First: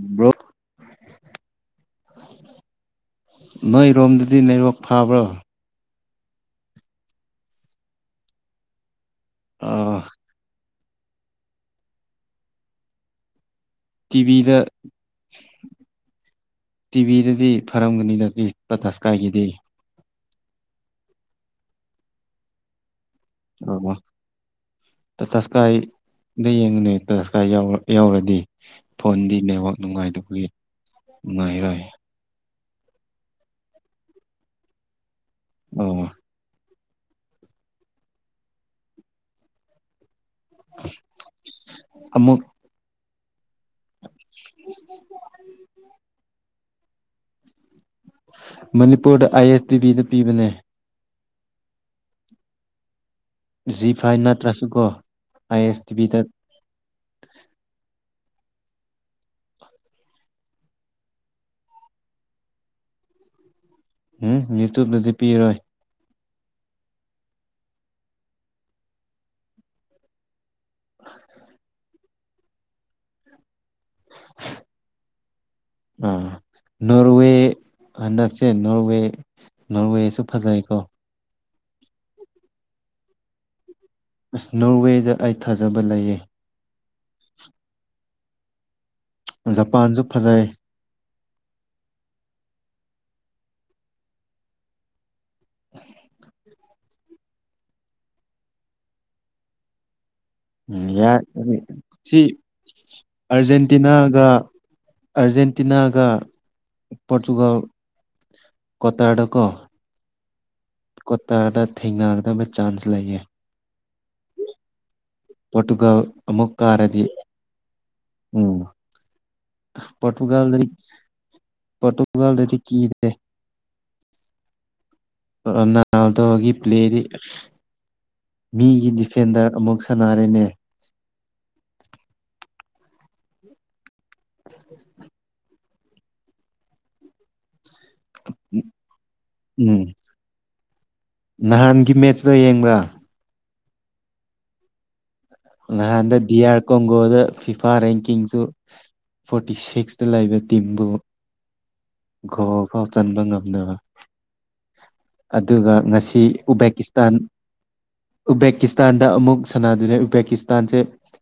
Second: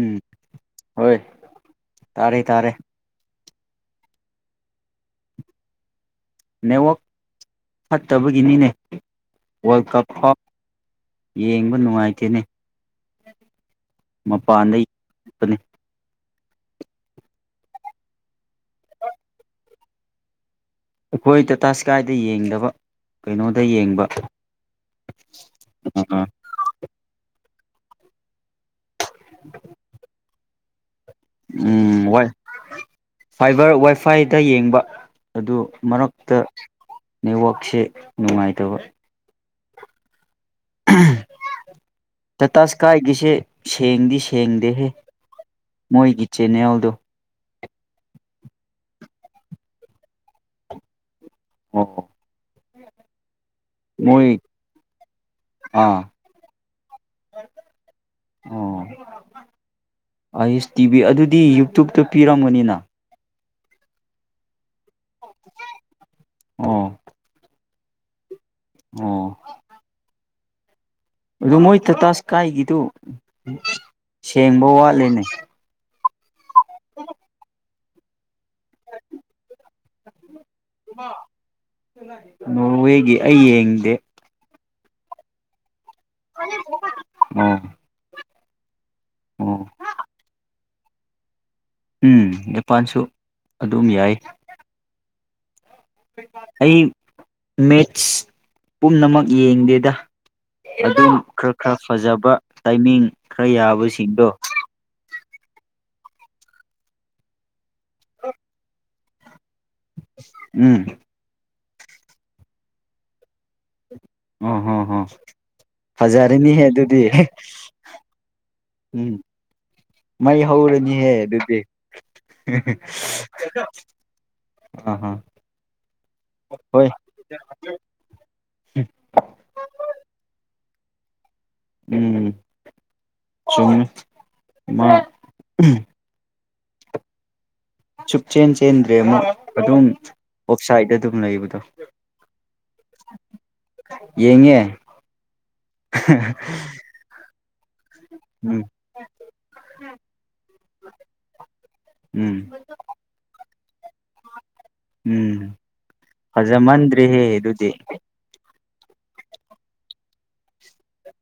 ꯎꯝ ꯍꯣꯏ ꯇꯥꯔꯦ ꯇꯥꯔꯦ꯫ ꯅꯣꯏꯔꯣꯝꯗꯗꯤ ꯅꯦꯋꯛ ꯐꯥꯕ꯭ꯔꯣ꯫ ꯅꯦꯠꯋꯛ ꯐꯠꯇꯕꯒꯤꯅꯤꯅꯦ꯫ ꯋꯥꯔꯜꯗ ꯀꯞ ꯐꯥꯎ꯫ ꯌꯦꯡꯕ ꯅꯨꯡꯉꯥꯏꯇꯦꯅꯦ꯫ ꯇꯤꯚꯤꯗ꯫ ꯃꯄꯥꯟꯗ ꯌꯦꯡꯕꯅꯦ ꯇꯤꯚꯤꯗꯗꯤ ꯐꯔꯝꯒꯅꯤꯗꯗꯤ ꯇꯇꯥ ꯁ꯭ꯀꯥꯏꯒꯤꯗꯤ꯫ ꯑꯩꯈꯣꯏ ꯇꯥꯇꯥ ꯏꯁ꯭ꯀꯥꯏꯗ ꯌꯦꯡꯗꯕ꯫ ꯀꯩꯅꯣꯗ [unintelligible] ꯌꯦꯡꯕ ꯇꯥꯁ꯭ꯀꯥꯏꯗ ꯌꯦꯉꯨꯅꯦ ꯇꯥꯁ ꯀ ꯌꯥꯎꯔꯗꯤ꯫ ꯐꯣꯟꯗꯤ ꯅꯦꯠꯋꯥꯛ ꯅꯨꯡꯉꯥꯏꯗꯕꯒꯤ꯫ [unintelligible] ꯐꯥꯏꯕ꯭ꯔ ꯋꯥꯏꯐꯥꯏꯗ ꯌꯦꯡꯕ꯫ ꯑꯗꯨ ꯑꯣ ꯃꯔꯛꯇ꯫ ꯅꯦꯠꯋꯥꯛꯁꯦ ꯅꯨꯡꯉꯥꯏꯇꯕ꯫ ꯎꯝ ꯑꯃꯨꯛ ꯇꯇꯥꯁ꯭ꯀꯥꯏ꯫ ꯁꯦ꯫ ꯁꯦꯡꯗꯤ ꯁꯦꯡꯗꯦꯍꯦ ꯃꯣꯏꯒꯤ ꯆꯦꯅꯦꯜ꯫ [inaudible] ꯃꯅꯤꯄꯨꯔꯗ ꯑꯥꯏ ꯑꯦꯁ ꯇꯤ ꯚꯤꯗ ꯄꯤꯕꯅꯦ꯫ [inaudible] ꯖꯤ ꯐꯥꯏꯚ ꯃꯣꯏ ꯅꯠꯇ꯭ꯔꯁꯨ ꯀꯣ ꯑꯥꯏ ꯑꯦꯁ ꯑꯥ ꯇꯤꯚꯤꯗ꯫ ꯑꯣ ꯑꯥꯏ꯭ꯁ ꯇꯤꯚꯤ ꯑꯗꯨꯗꯤ ꯌꯨꯇꯨꯕꯇ ꯄꯤꯔꯝꯒꯅꯤꯅ꯫ ꯎꯝ ꯌꯨꯇꯨꯕꯇꯗꯤ ꯄꯤꯔꯣꯏ꯫ ꯑꯣ꯫ ꯑꯣ꯫ ꯀꯥꯏꯒꯤꯗꯨ ꯁꯦꯡꯕ ꯋꯥꯠꯂꯤꯅꯦ꯫ ꯑꯥ ꯅꯣꯔꯋꯦ ꯍꯟꯗꯛꯆꯦ ꯅꯣꯔꯋꯦ ꯅꯣꯔꯋꯦꯁꯨ꯫ ꯐꯖꯩꯀꯣ꯫ ꯅꯣꯔꯋꯦꯒꯤ ꯑꯩ ꯌꯦꯡꯗꯦ꯫ ꯑꯁ ꯅꯣꯔꯋꯦꯗ ꯑꯩ ꯊꯥꯖꯕ ꯂꯩꯌꯦ꯫ ꯑꯣ꯫ ꯑꯣ ꯖꯄꯥꯟꯁꯨ ꯐꯖꯩ꯫ ꯎꯝ ꯅꯤꯄꯥꯜꯁꯨ ꯑꯗꯨꯝ ꯌꯥꯏ ꯑꯩ ꯃꯦꯠꯁ ꯄꯨꯝꯅꯃꯛ ꯌꯦꯡꯗꯦꯗ ꯎꯝ ꯑꯗꯨꯝ ꯌꯥꯏ ꯈꯔ ꯈꯔ ꯁꯤ ꯐꯖꯕ ꯇꯥꯏꯃꯤꯡ ꯈꯔ ꯑꯔꯖꯦꯟꯇꯤꯅꯥꯒ ꯌꯥꯕꯁꯤꯡꯗꯣ ꯑꯔꯖꯦꯟꯇꯤꯅꯥꯒ ꯄꯣꯔꯆꯨꯒꯜ [unintelligible] ꯀꯇꯥꯔꯀ ꯎꯝ ꯀꯠꯇ ꯍꯥ ꯇ ꯊꯦꯡꯅꯒꯗꯕ ꯆꯥꯟꯁ ꯂꯩꯌꯦ ꯎꯝ ꯍꯝꯝ ꯄꯣꯔꯇꯨꯒꯜ ꯍꯖꯔꯅꯤ ꯑꯃꯨꯛ ꯍꯥꯏꯦ ꯑꯗꯨꯗꯤ ꯀꯥꯔꯗꯤ ꯎꯝ ꯎꯝ ꯃꯩ ꯄꯣꯔꯇꯨꯒꯥꯜꯗꯗꯤ ꯍꯧꯔꯅꯤꯍꯦ ꯑꯗꯨꯗꯤ ꯄꯣꯔꯇꯨꯒꯥꯜꯗꯗꯤ ꯀꯤꯗꯦ ꯑ ꯅꯥꯎꯗꯕꯒꯤ ꯄ꯭ꯂꯦꯗꯤ ꯃꯤꯒꯤ ꯗꯤꯐꯦꯟꯗꯔ ꯑꯃꯨꯛ ꯁꯥꯟꯅꯔꯦꯅꯦ ꯎꯝ ꯁꯨꯝ [unintelligible] ꯎꯝ ꯆꯨꯞ ꯆꯦꯟ ꯆꯦꯟꯗ꯭ꯔꯦ ꯑꯃ ꯎꯝ ꯑꯗꯨꯝ ꯑꯣꯐꯁꯥꯏꯦ ꯅꯍꯥꯟꯒꯤ ꯃꯦꯠꯆꯇꯣ ꯌꯦꯡꯕ꯭ꯔꯥ ꯌꯦꯡꯉꯦ ꯅꯍꯗ ꯗꯤꯌꯥꯀꯣ ꯍꯗ ꯐꯤꯐꯥꯟ ꯁꯨ ꯎꯝ ꯐꯣꯔꯇꯤ ꯁꯤꯛꯁꯇ ꯂꯩꯕ ꯇꯤꯝꯕꯨ ꯎꯝ ꯒꯣꯋꯥ ꯐꯥꯎ ꯆꯟꯕ ꯉꯝꯅꯕ ꯎꯝ ꯑꯗꯨꯒ ꯉꯁꯤ ꯐꯖꯃꯟꯗ꯭ꯔꯦꯍꯦ ꯑꯗꯨꯗꯤ ꯎꯕꯦꯀꯤꯁꯇꯥꯟꯁ ꯇꯥꯟꯗ ꯑꯃꯨꯛ ꯁꯥꯟꯅꯥꯗꯨꯅ ꯄꯀꯤꯁꯇꯥꯟꯁꯦ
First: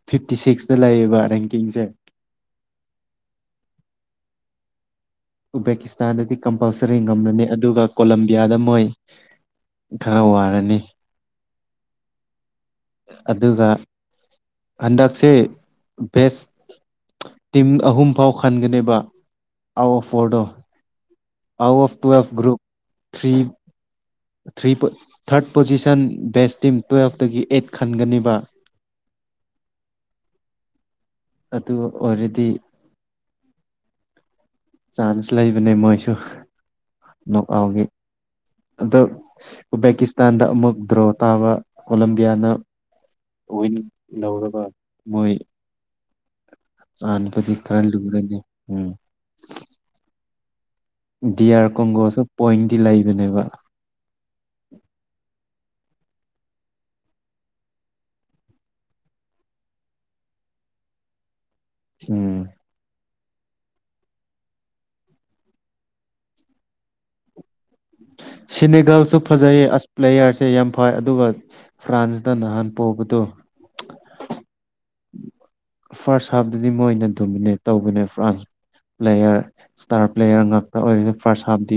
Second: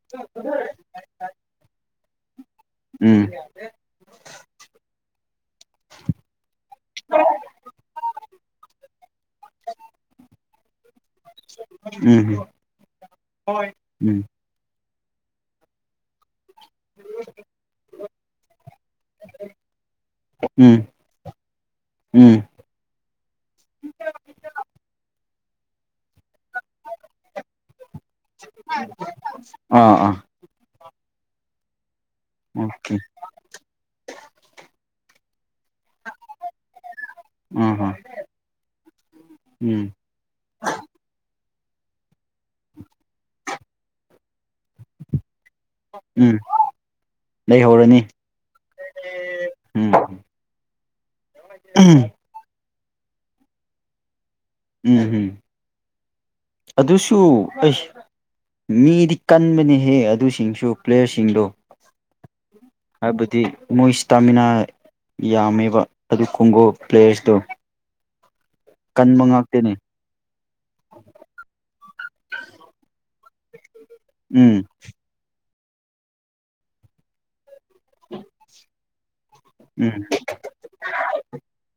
ꯐꯤꯐꯇꯤ ꯁꯤꯛꯁꯇ ꯂꯩꯌꯦꯕ ꯔꯦꯡꯀꯤꯡꯁꯦ ꯎꯝ ꯎꯕꯕꯦꯀꯤꯁꯇꯥꯟꯗꯗꯤ ꯀꯝꯄꯜꯁꯔꯤ ꯉꯝꯂꯅꯤ ꯑꯗꯨꯒ ꯀꯣꯂꯝꯕꯤꯌꯥꯗ ꯃꯣꯏ ꯈꯔ ꯋꯥꯔꯅꯤ [unintelligible] ꯎꯝꯝ ꯍꯣꯏ ꯑꯗꯨꯒ ꯎꯝ ꯍꯟꯗꯛꯁꯦ ꯕꯦꯁ ꯇꯤꯝ ꯑꯍꯨꯝ ꯐꯥꯎ ꯈꯟꯒꯅꯦꯕ out of ꯑꯣꯔꯗꯣ um out of twelve um group three three third position ꯦꯁ ꯇꯤꯝ ꯇꯨꯋꯦꯜꯐꯇꯒꯤ ꯑꯩꯠ ꯈꯟꯒꯅꯦꯕ ꯑꯥ ꯑꯥ ꯑꯗꯨ ꯑꯗꯨ ꯑꯣꯏꯗꯤ ꯑꯣꯀꯦ ꯆꯥꯟꯁ ꯂ ꯂꯩ ꯑꯗꯨꯩ ꯃꯣꯏꯁꯨ ꯑꯥ ꯅꯣꯛꯥꯎꯒꯤ ꯑꯥ ꯑꯗꯣ ꯎꯝ ꯎꯕꯦꯀꯤꯁꯇꯥꯟꯗ ꯃꯨꯛꯗ꯭ꯔꯣ ꯇꯕ ꯀꯣꯂꯦꯝꯂꯝ ꯭ꯌꯥꯅ ꯑꯣꯏꯅꯟ ꯂꯧꯔꯒ ꯃꯣꯏ ꯎꯝ ꯑꯅꯄ ꯂꯩꯍꯧꯔꯅꯤ ꯀꯔꯔꯅꯤ ꯎꯝ ꯎꯝ ꯗꯤꯌꯔ ꯎꯝ ꯀꯣꯡꯒꯣꯁ ꯄꯣꯏ ꯁꯤ ꯂꯩꯕꯅꯦꯕ ꯎꯝ ꯎꯝ ꯑꯗꯨꯁꯨ ꯑꯩ ꯃꯤꯗꯤ ꯀꯟꯕꯅꯦꯍꯦ ꯑꯗꯨꯁꯤꯡꯁꯨ ꯄ꯭ꯂꯦꯌꯔꯁꯤꯡꯗꯣ ꯎꯝ ꯍꯥꯏꯕꯗꯤ ꯃꯣꯏ ꯏꯁꯇꯥꯃꯤꯅꯥ ꯌꯥꯝꯃꯦꯕ ꯑꯗꯨ ꯀꯣꯡꯒꯣ ꯄ꯭ꯂꯦꯌꯔꯁꯤꯗꯣ ꯎ ꯁꯤꯅꯦꯒꯜꯁꯨ ꯐꯖꯩ ꯑꯁ ꯄ꯭ꯂꯦꯌꯥꯔꯁꯦ ꯌꯥꯝ ꯐꯩ ꯑꯗꯨꯒ ꯐ꯭ꯔꯥꯟꯁꯗ ꯅꯍꯥꯟ ꯄꯣꯕ ꯇꯣ ꯎꯝ ꯐꯥꯔꯁ ꯍꯥꯐꯇꯗꯤ ꯃꯣꯏꯅ ꯗꯣꯃꯤꯅꯦꯠ ꯇꯧꯕꯅꯦ France player um star player ꯉꯥꯛꯇ ꯑꯣꯏꯔꯤꯅꯤ ꯐꯥꯔꯁ ꯍꯥꯐꯇꯗꯤ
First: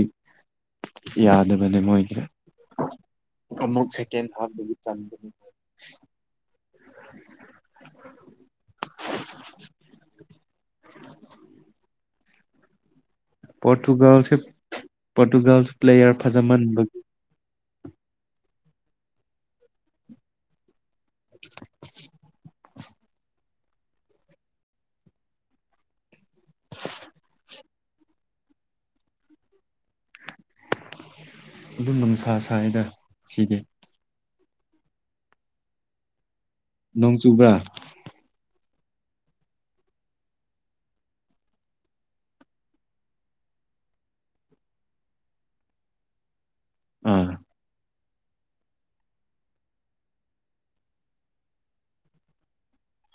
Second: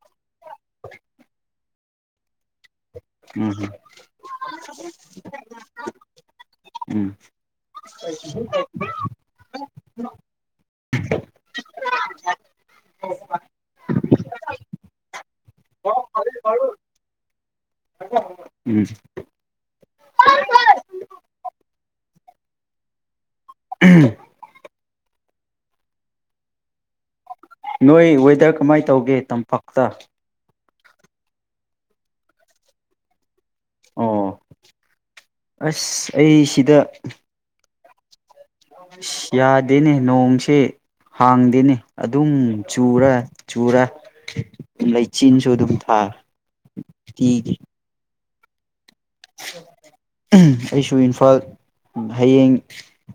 ꯌꯥꯗꯕ ꯃꯅꯦ ꯃꯣꯏꯒꯦ ꯎꯝ ꯑꯃꯨꯛ ꯁꯦꯀꯦꯟ ꯍꯥꯐꯗꯒꯤ ꯆꯟꯒꯅꯤ ꯎꯝ [unintelligible] ꯄꯣꯣꯔꯇꯨꯒꯜ ꯄꯣꯔꯇꯨꯒꯜ ꯄ꯭ꯂꯦꯌꯔ ꯐꯥꯖꯃꯟꯕ ꯎꯝ [unintelligible] ꯎꯝ ꯅꯣꯏ ꯋꯦꯗꯔ ꯀꯃꯥꯏꯅ ꯇꯧꯒꯦ ꯇꯝꯄꯥꯛꯛꯇ ꯑꯗꯨꯝ ꯅꯨꯡꯁꯥ ꯁꯥꯏꯗ ꯁꯤꯗꯤ ꯑꯣ ꯑꯁ ꯑꯩ ꯁꯤꯗ ꯅꯣꯡ ꯆꯨꯕ꯭ꯔꯥ ꯌꯥꯗꯦꯅꯦ ꯅꯣꯡꯁꯦ ꯍꯥꯡꯗꯦꯅꯦ ꯑꯗꯨꯝ ꯆꯨꯔ ꯆꯨꯔ ꯂꯩꯆꯤꯟꯁꯨ ꯑꯗꯨꯝ ꯊꯥ ꯊ ꯑꯥ ꯑꯩꯁꯨ ꯏꯝꯐꯥꯜ ꯍꯌꯦꯡ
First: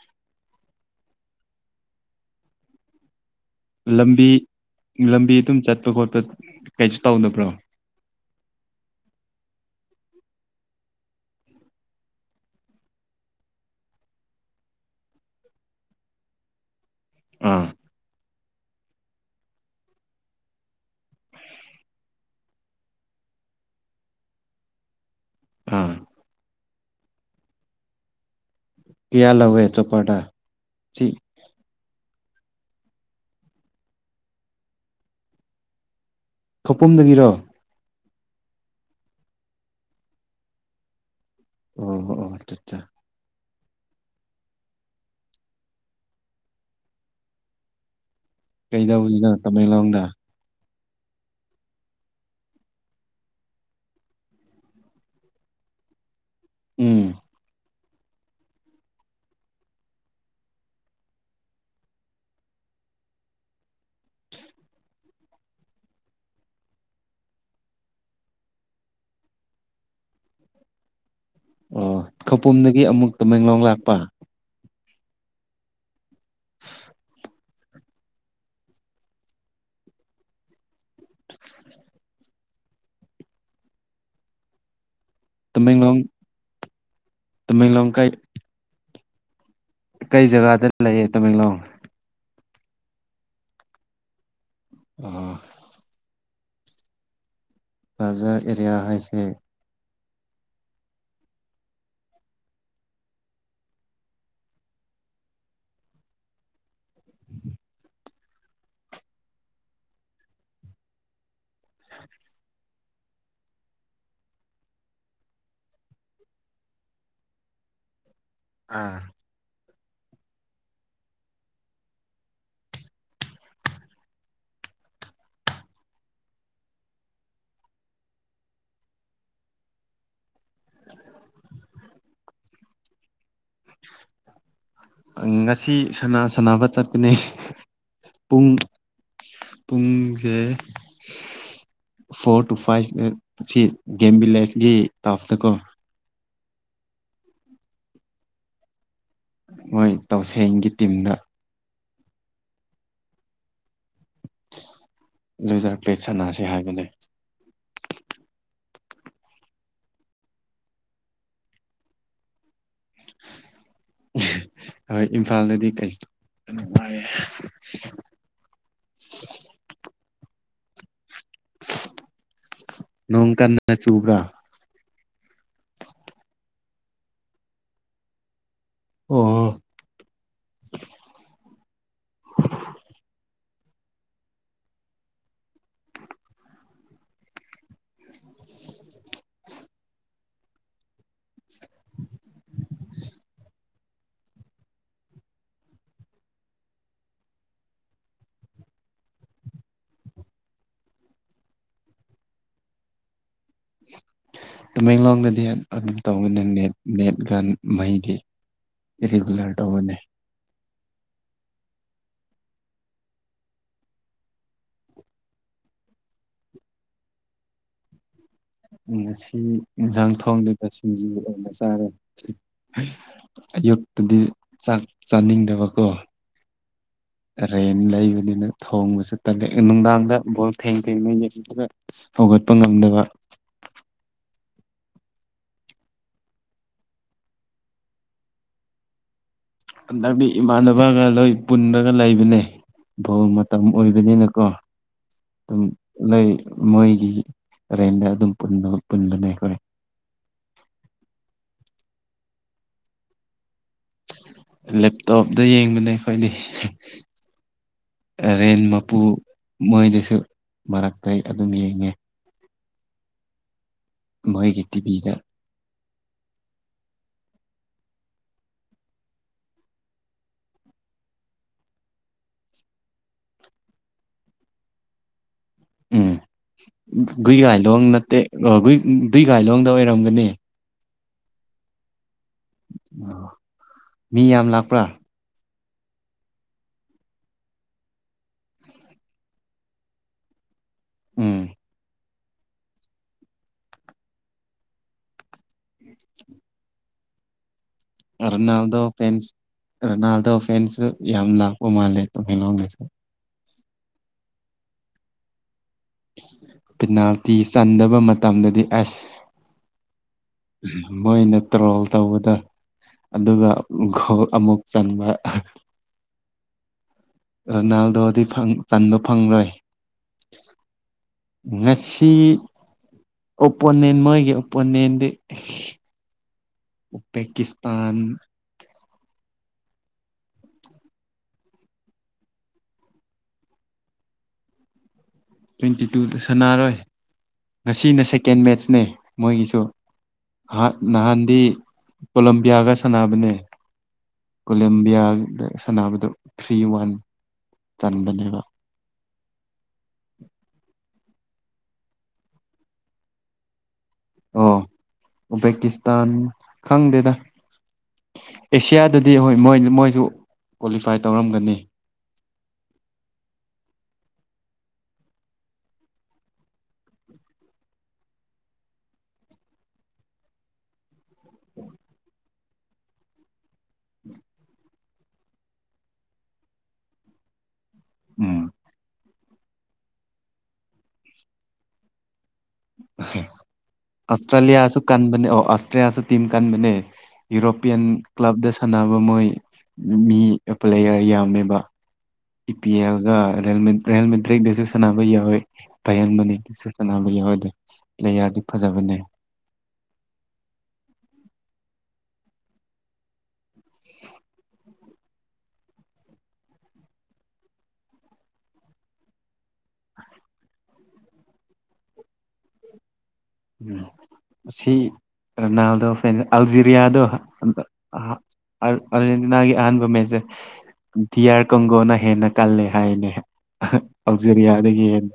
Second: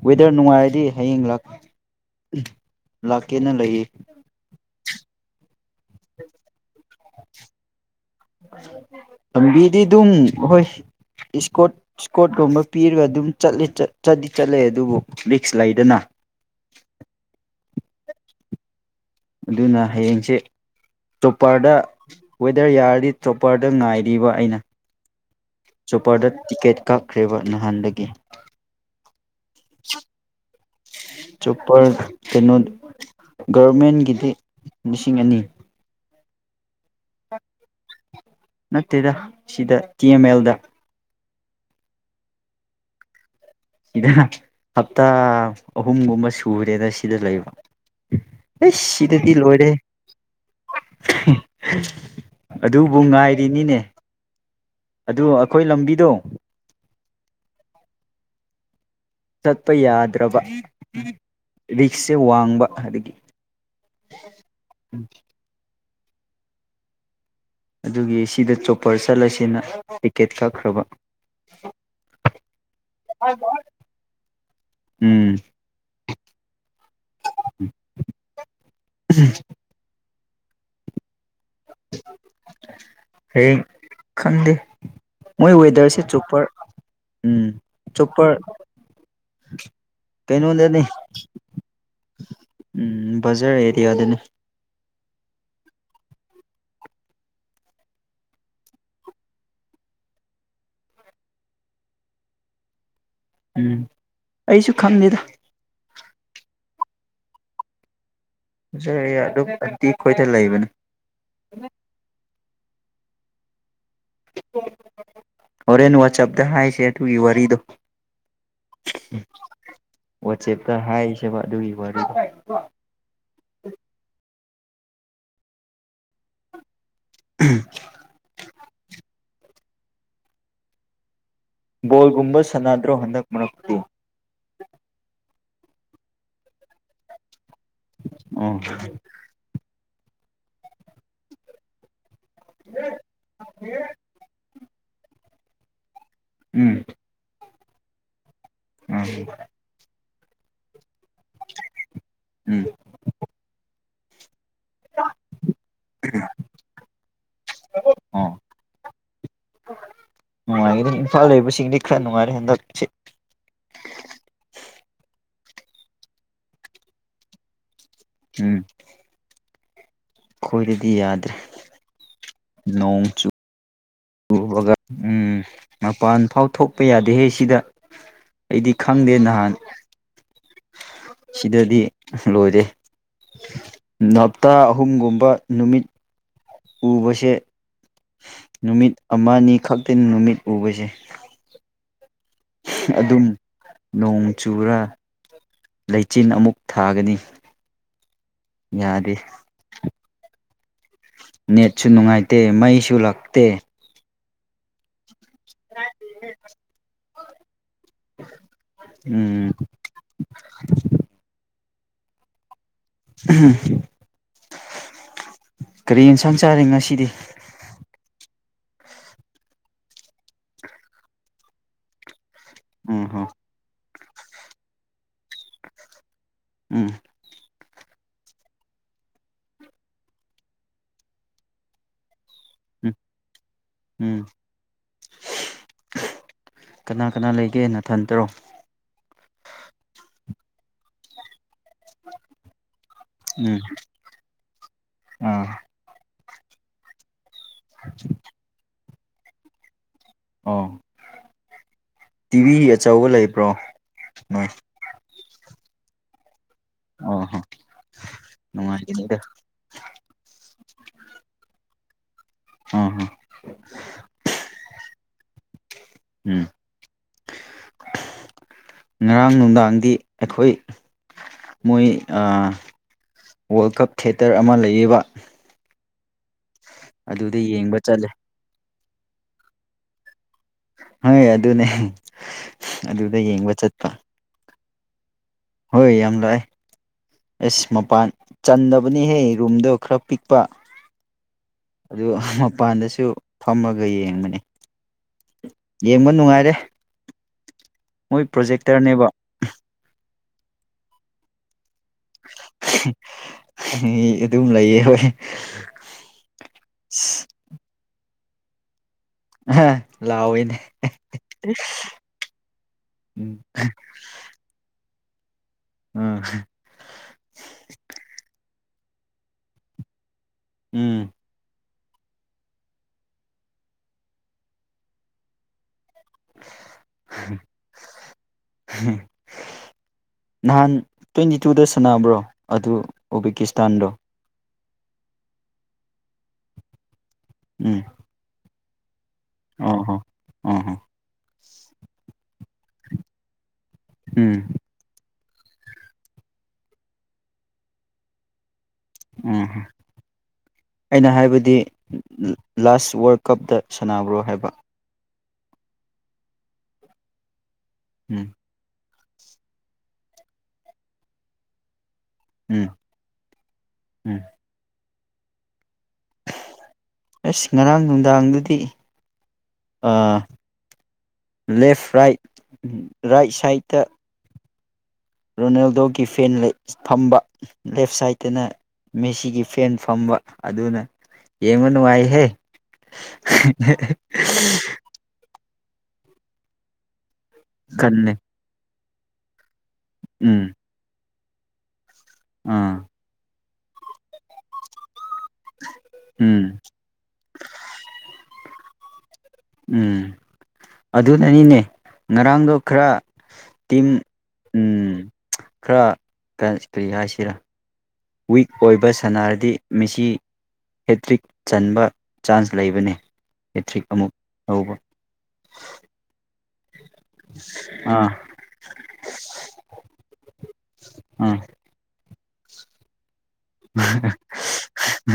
ꯋꯦꯗꯔ ꯅꯨꯡꯉꯥꯏꯔꯗꯤ ꯍꯌꯦꯡ ꯀꯦꯅ ꯂꯩꯌꯦ ꯂꯝꯕꯤ ꯂꯝꯕꯤ ꯑꯗꯨꯝ ꯆꯠꯄ ꯈꯣꯠꯄ ꯀꯩꯁꯨ ꯇꯧꯗꯅꯕ꯭ꯔꯣ ꯂꯝꯕꯤꯗꯤ ꯑꯗꯨꯝ ꯍꯣꯏ ꯏꯁꯀꯣꯔ ꯏꯁꯀꯣꯔꯠꯀꯨꯝꯕ ꯄꯤꯔꯒ ꯑꯗꯨꯝꯠꯂ ꯆꯠꯗꯤ ꯆꯠꯂꯦ ꯑꯗꯨꯕꯨ ꯔꯤꯛꯁ ꯂꯩꯗꯅ ꯑꯥ ꯑꯗꯨꯅ ꯍꯌꯦꯡꯁꯦ ꯇꯣꯞꯄꯔꯗ ꯋꯦꯗꯔ ꯌꯥꯔꯗꯤ ꯇ꯭ꯔꯣꯞꯄꯔꯗ ꯉꯥꯏꯔꯤꯕ ꯑꯩꯅ ꯑꯥ ꯆꯣꯄꯔꯗ ꯇꯤꯀꯦꯠ ꯀꯛ ꯈꯔꯦꯕ ꯅꯍꯥꯟꯗꯒꯤ ꯀꯌꯥ ꯂꯧꯋꯦ ꯆꯣꯄꯔꯗꯥ ꯆꯣꯄꯔ ꯀꯩꯅꯣ ꯒꯔꯃꯦꯟꯒꯤꯗꯤ ꯂꯤꯁꯤꯡ ꯑꯅꯤ ꯀꯄꯨꯝꯗꯒꯤꯔꯣ ꯅꯠꯇꯦꯗ ꯁꯤꯗ ꯇꯤ ꯑꯦꯝ ꯑꯦꯜꯗ ꯑꯣ ꯑꯣꯠꯆꯥ ꯁꯤꯗ ꯍꯞꯇꯥ ꯑꯍꯨꯝꯒꯨꯝꯕ ꯁꯨꯔꯦꯅ ꯁꯤꯗ ꯂꯩꯕ ꯑꯦ ꯀꯩꯗꯧꯔꯤꯅꯣ ꯁꯤꯗꯗꯤ ꯂꯣꯏꯔꯦ ꯇꯃꯦꯡꯂꯣꯡꯗ ꯑꯗꯨꯕꯨ ꯉꯥꯏꯔꯤꯅꯤꯅꯦ ꯑꯗꯨ ꯑꯩꯈꯣꯏ ꯂꯝꯕꯤꯗꯣ ꯎꯝ ꯆꯠꯄ ꯌꯥꯗ꯭ꯔꯕ ꯔꯤꯛꯁꯁꯦ ꯋꯥꯡꯕ ꯑꯗꯒꯤ ꯑꯗꯨꯒꯤ ꯁꯤꯗ ꯆꯣꯄꯔ ꯆꯠꯂꯁꯤꯅ ꯇꯤꯀꯦꯠ ꯀꯛꯈ꯭ꯔꯕ ꯑꯣ ꯈꯧꯄꯨꯝꯗꯒꯤ ꯑꯃꯨꯛ ꯇꯃꯦꯡꯂꯣꯡ ꯂꯥꯛꯄ ꯎꯝ [inaudible] [unintelligible] ꯍꯩꯌꯦꯡ ꯈꯪꯗꯦ ꯃꯣꯏ ꯇꯃꯦꯡꯂꯣꯡ ꯋꯦꯗꯔꯁꯦ ꯆꯣꯄꯔ ꯎꯝ ꯇꯃꯦꯡꯂꯣꯡ ꯀꯩ ꯆꯣꯄꯔ ꯀꯩ ꯖꯒꯥꯗ ꯂꯩꯌꯦ ꯇꯃꯦꯡꯂꯣꯡ ꯎꯝ ꯕꯖꯥꯔ ꯑꯦꯔꯤꯌꯥꯗꯅꯤ ꯑꯣ ꯕꯖꯥꯔ ꯑꯦꯔꯤꯌꯥ ꯍꯥꯏꯁꯦ ꯎꯝ ꯑꯩꯁꯨ ꯈꯪꯗꯦꯗ ꯕꯖꯥꯔ ꯑꯦꯔꯤꯌꯥ ꯑꯗꯨ ꯑꯟꯇꯤ ꯈꯣꯏꯗ ꯂꯩꯕꯅꯤ ꯍꯣꯔꯦꯟ ꯋꯥꯆꯞꯗ ꯍꯥꯏꯁꯦ ꯑꯗꯨꯒꯤ ꯋꯥꯔꯤꯗꯣ ꯑꯥ ꯋꯥꯆꯦꯞꯇ ꯍꯥꯏꯁꯦꯕ ꯑꯗꯨꯒꯤ ꯋꯥꯔꯤꯗꯣ ꯎꯝ ꯕꯣꯜꯒꯨꯝꯕ ꯁꯥꯟꯅꯗ꯭ꯔꯣ ꯍꯟꯗꯛ ꯃꯛꯄꯨ ꯉꯁꯤ ꯁꯅꯥ ꯁꯥꯟꯅꯕ ꯆꯠꯀꯅꯤ ꯄꯨꯡ ꯑꯣ ꯄꯨꯡꯁꯦ ꯐꯣꯔꯣꯔ ꯇꯨ ꯐꯥꯏꯚ ꯒꯝꯕꯤ ꯂꯩ ꯒꯤ ꯇꯥꯞꯇꯀꯣ ꯎꯝ ꯎꯝ ꯃꯣꯏ ꯇꯧꯁꯦꯡꯒꯤ ꯇꯤꯝꯅ ꯎꯝ ꯂꯣꯏꯖꯥꯛꯄꯦꯠ ꯁꯥꯟꯅꯁꯤ ꯍꯥꯏꯕꯅꯦ ꯅꯨꯡꯉꯥꯏꯒꯗꯅꯤ ꯏꯝꯐꯥꯜ ꯂꯩꯕꯁꯤꯡꯗꯤ ꯈꯔ ꯅꯨꯡꯉꯥꯏꯔꯦ ꯍꯟꯗꯛ ꯍꯣꯏ ꯏꯝꯐꯥꯜꯗꯗꯤ ꯀꯩꯁꯨ ꯅꯨꯡꯉꯥꯏꯌꯦ ꯈꯣꯏꯗꯗꯤ ꯌꯥꯗ꯭ꯔꯦ [unintelligible] ꯅꯣꯡ ꯆꯨ ꯅꯪ ꯆꯨꯕ꯭ꯔꯥ ꯎꯝ ꯃꯄꯥꯟ ꯐꯥꯎ ꯊꯣꯛꯄ ꯌꯥꯗꯦꯍꯦ ꯁꯤꯗ ꯑꯩꯗꯤ ꯈꯪꯗꯦ ꯅꯍꯥꯟ ꯑꯣ ꯁꯤꯗꯗꯤ ꯂꯣꯏꯔꯦ ꯍꯞꯇꯥ ꯑꯍꯨꯝꯒꯨꯝꯕ ꯅꯨꯃꯤꯠ ꯎꯕꯁꯦ ꯅꯨꯃꯤꯠ ꯑꯃꯅꯤꯅꯤ ꯈꯛꯇꯅꯤ ꯅꯨꯃꯤꯠ ꯎꯕꯁꯦ ꯑꯗꯨꯝ ꯅꯣꯡ ꯆꯨꯔ ꯂꯩꯆꯤꯟ ꯑꯃꯨꯛ ꯊꯥꯒꯅꯤ ꯌꯥꯗꯤꯦ ꯅꯦꯠꯁꯨ ꯅꯨꯡꯉꯥꯏꯇꯦ ꯃꯩꯁꯨ ꯂꯥꯛꯇꯦ ꯇꯃꯦꯡꯂꯣꯡꯗꯗꯤ ꯑꯗꯨꯝ ꯇꯧꯕꯒꯅꯤ ꯅꯦꯠ ꯅꯦꯠꯀꯥꯟ ꯃꯩꯗꯤ ꯎꯝ ꯏꯔꯤꯒꯨꯂꯔ ꯇꯧꯒꯅꯤ ꯀꯔꯤ ꯌꯦꯟꯁꯥꯡ ꯆꯥꯔꯤ ꯉꯁꯤꯗꯤ ꯉꯁꯤ ꯏꯟꯖꯥꯡ ꯊꯣꯡꯂꯤꯕ ꯁꯤꯡꯖꯨ ꯑꯣꯏꯅ ꯆꯥꯔꯦ ꯎꯝ ꯍꯣ ꯑꯥꯌꯨꯛ ꯇꯗꯤ ꯆꯥꯛ ꯆꯥꯅꯤꯡꯗꯕꯀꯣ ꯎꯝ ꯇꯦꯟ ꯂꯩꯕꯅꯤꯅ ꯊꯣꯡꯕꯁꯨ ꯇꯠ ꯅꯨꯡꯗꯥꯡꯗ ꯕꯣꯜ ꯊꯦꯡ ꯊꯦꯡꯅꯩ ꯌꯦꯡꯒ ꯍꯧꯒꯠꯄ ꯎꯝ ꯉꯝꯗꯕ ꯎꯝ ꯀꯅꯥ ꯀꯅꯥ ꯂꯩꯒꯦꯅ ꯈꯟꯠꯇꯔꯣ ꯗꯤ ꯏꯃꯥꯟꯅꯕꯒ ꯂꯣꯏ ꯄꯨꯟꯔꯒꯥ ꯂꯩꯕꯅꯦ ꯧ ꯎꯝ ꯃꯇꯝ ꯑꯣꯏꯕꯅꯤꯅꯀꯣ ꯑꯥ ꯑꯗꯨꯝ ꯂꯩ ꯃꯣꯏꯒꯤ ꯔ ꯑꯗꯨꯝ ꯄꯨ ꯄꯨꯟꯕꯅꯦ ꯑꯩꯈꯣꯏ ꯑ ꯇꯤꯚꯤ ꯑꯆꯧꯕ ꯂꯩꯕ꯭ꯔꯣ ꯅꯣꯏ ꯇꯣꯞꯇ ꯌꯦꯡ ꯕꯅꯦ ꯑꯩꯈꯣꯏꯗꯤ ꯑꯣ ꯍꯣ ꯔꯦꯟ ꯃꯄꯨ ꯅꯨꯡꯉꯥꯏꯒꯅꯤꯗ ꯃꯣꯏꯗꯁꯨ ꯃꯔꯛꯇ ꯑꯩ ꯑꯗꯨꯝ ꯌꯦꯡꯉꯦ ꯑꯣꯍꯣ ꯃꯣꯏꯒꯤ ꯇꯤꯕꯤꯗ ꯎꯝ ꯉꯔꯥꯡ ꯅꯨꯡꯗꯥꯡꯗꯤ ꯑꯩꯈꯣꯏ ꯃꯣꯏ ꯋꯥꯔꯜ ꯀꯞ ꯊꯦꯇꯔ ꯑꯃ ꯂꯩꯌꯦꯕ ꯎꯝ ꯑꯗꯨꯗ ꯒꯨꯏꯒꯥꯏ ꯂꯣ ꯌꯦꯡꯕ ꯆꯠꯂꯦ ꯅꯠꯇꯦꯏ ꯕꯤꯒꯥꯏꯂꯣꯡꯗ ꯑꯣꯏꯔꯝꯒꯅꯤ ꯍꯣꯏ ꯑꯗꯨꯅꯦ ꯑꯗꯨꯗ ꯌꯦꯡꯕ ꯆꯠꯄ ꯄ꯭ꯔꯥ ꯍꯣꯏ ꯌꯥꯝ ꯂꯥꯛꯑꯦ ꯑꯁ ꯃꯄꯥꯟ ꯆꯟꯗꯕꯅꯤꯍꯦ ꯔꯨꯝꯗꯣ ꯈꯔ ꯄꯤꯛꯄ ꯎꯝ ꯑꯗꯨ ꯃꯄꯥꯟꯗꯁꯨ ꯐꯝꯃꯒ ꯌꯦꯡꯕꯅꯤ ꯌꯦꯡꯕ ꯅꯨꯡꯉꯥ ꯏꯔꯦ ꯔꯣꯅꯥꯜꯗꯣ ꯐꯦꯟꯁ ꯔꯣꯅꯥꯜꯗꯣ ꯐꯦꯟꯁ ꯌꯥꯝꯂ ꯄ ꯃꯥꯜꯂꯦ ꯇꯨꯍ ꯂꯣꯒꯦꯁ ꯑꯗꯨꯝ ꯂꯩꯌꯦ ꯍꯣꯏ ꯄꯤꯅꯥꯜꯇꯤ ꯆꯟꯗꯕ ꯃꯇꯝꯗꯗꯤ ꯑꯁ ꯑꯍꯥ ꯃꯣꯏꯅ ꯇ꯭ꯔꯣꯜ ꯇꯧꯕꯗ ꯎꯝ ꯑꯗꯨꯒ ꯒꯣꯜ ꯑꯃꯨꯛ ꯆꯟꯕ [inaudible] ꯎꯝ ꯔꯣꯅꯥꯜ ꯗꯣꯗꯤ ꯐꯪ ꯆꯟꯕ ꯐꯪ ꯂꯣꯏ ꯎꯝ ꯉꯁꯤ ꯑꯣꯄꯣꯅꯦꯟ ꯃꯣꯏꯒꯤ ꯑꯣꯄꯣꯅꯦꯟꯗꯤ ꯎꯕꯦꯀꯤ ꯁꯇꯥꯟ ꯅꯍꯥꯟ ꯇ꯭ꯋꯦꯟꯇꯤ ꯇꯨꯗ ꯁꯥꯟꯅꯕ꯭ꯔꯣ ꯑꯗꯨ ꯎꯕꯦꯀꯤꯁꯇꯥꯟꯗꯣ ꯇ꯭ꯋꯦꯟꯇꯤ ꯇꯨꯗ ꯁꯥꯟꯅꯔꯣꯏ ꯎꯝ ꯉꯁꯤꯅ ꯁꯦ ꯀꯦꯟ ꯃꯦꯠꯆ ꯅꯦ ꯃꯣꯏꯒꯤꯁꯨ ꯑꯣ ꯍꯣ ꯑꯣ ꯍꯣ ꯅꯍꯥꯟꯗꯤ ꯄꯣꯂꯝ ꯒ ꯁꯅꯥꯕꯅꯦ ꯎꯝ ꯀꯣꯂꯦꯝꯂꯝꯕꯤꯌꯥ ꯑꯗ ꯁꯥꯟꯅꯕꯗꯨ ꯊ꯭ꯔꯤ ꯋꯥꯟ ꯇꯟꯥꯟꯕꯅꯦꯕ ꯎꯝ ꯑꯩꯅ ꯍꯥꯏꯕ ꯍꯥꯏꯕꯗꯤ ꯂꯥꯁ ꯋꯥꯔꯜ ꯀꯞꯇ ꯁꯅꯥꯕ꯭ꯔꯣ ꯍꯥꯏꯕ ꯑꯣ ꯎꯕꯦꯀꯤꯁꯇꯥꯟ ꯈꯪꯗꯦꯗ ꯎꯝ ꯑꯦꯁꯤꯌꯥꯗ ꯑꯗꯨꯗꯤ ꯍꯣꯏ ꯃꯣꯏ ꯃꯣꯏꯁꯨ ꯀ꯭ꯋꯥꯂꯤꯐꯥꯏ ꯇꯧꯔꯝꯒꯅꯤ ꯎꯝ ꯎꯝ ꯑꯁ ꯉꯔꯥꯡ ꯅꯨꯡꯗꯥꯡꯗꯨꯗꯤ ꯂꯦꯐ ꯔꯥꯏꯠ ꯔꯥꯏꯠ ꯁꯥꯏꯠꯇ ꯔꯣꯅꯥꯜꯗꯣꯒꯤ ꯐꯦꯟ ꯊꯝꯕ ꯂꯦꯐ ꯁꯥꯏꯠꯇꯅ ꯎꯝ ꯃꯦꯁꯤꯒꯤ ꯁꯦꯟ ꯐꯝꯕ ꯑꯗꯨꯅ ꯌꯦꯡꯕ ꯅꯨꯡꯉꯥꯏꯍꯦ ꯑꯁꯇ꯭ꯔꯂꯤꯌꯥꯌꯥ ꯑꯁꯨ ꯀꯥꯟꯕꯥꯅꯤ ꯑꯣ ꯦꯁ ꯇꯝ ꯀꯥꯟ ꯃ ꯌꯨꯔꯣꯄꯤꯌꯥꯟ ꯈꯜꯂꯦ ꯀ꯭ꯂꯕꯗ ꯁ ꯅꯕ ꯃꯣꯏ ꯃꯤ ꯎꯝ ꯄ ꯂꯩꯔ ꯌꯥꯝ ꯕ ꯏ ꯄꯤ ꯑꯥ ꯑꯦꯜꯒ ꯍꯦꯜꯃꯦ ꯍꯦꯜꯃꯦꯠ ꯕ꯭ꯔꯦꯛꯇꯁꯨ ꯁꯥꯟꯅꯕ ꯌꯥꯎꯋꯦ ꯎꯝ ꯄꯌꯦꯡꯕꯅꯦꯗꯁꯨ ꯁꯥꯟꯅꯕ ꯌꯥꯎꯋꯦ ꯑꯗꯨ ꯂꯩꯌꯥꯔꯗꯤ ꯐꯖꯕꯅꯦ ꯎꯝ ꯑꯗꯨꯅꯅꯤꯅꯦ ꯉꯔꯥꯡꯗꯣ ꯈꯔ ꯇꯤꯝ ꯎꯝ ꯈꯔ ꯀꯔꯤ ꯍꯥꯏꯁꯤꯔꯥ ꯋꯤꯛ ꯑꯣꯏꯕ ꯁꯅꯥꯔꯗꯤ ꯃꯤꯁꯤ ꯍꯦꯇ꯭ꯔꯤꯛ ꯆꯟꯕ ꯆꯥꯟꯁ ꯂꯩꯕꯅꯤ ꯝ ꯁꯤ ꯔꯅꯜꯗꯣ ꯐ ꯑꯜꯖꯤ ꯀ꯭ꯔꯤꯌꯥꯗꯣ ꯑꯥ ꯑꯔꯖꯦꯟꯇꯤꯅꯥꯒꯤ ꯑꯍꯥꯟꯕ ꯃꯦꯠꯁꯦ ꯑꯥ ꯗꯤꯌꯥꯔ ꯀꯣꯡꯒꯣꯅ ꯍꯦꯟꯅ ꯀꯜꯂ ꯍꯥꯏꯅꯦ ꯍꯥꯏ ꯑꯥꯎꯖꯔꯤꯌꯥꯗꯒꯤ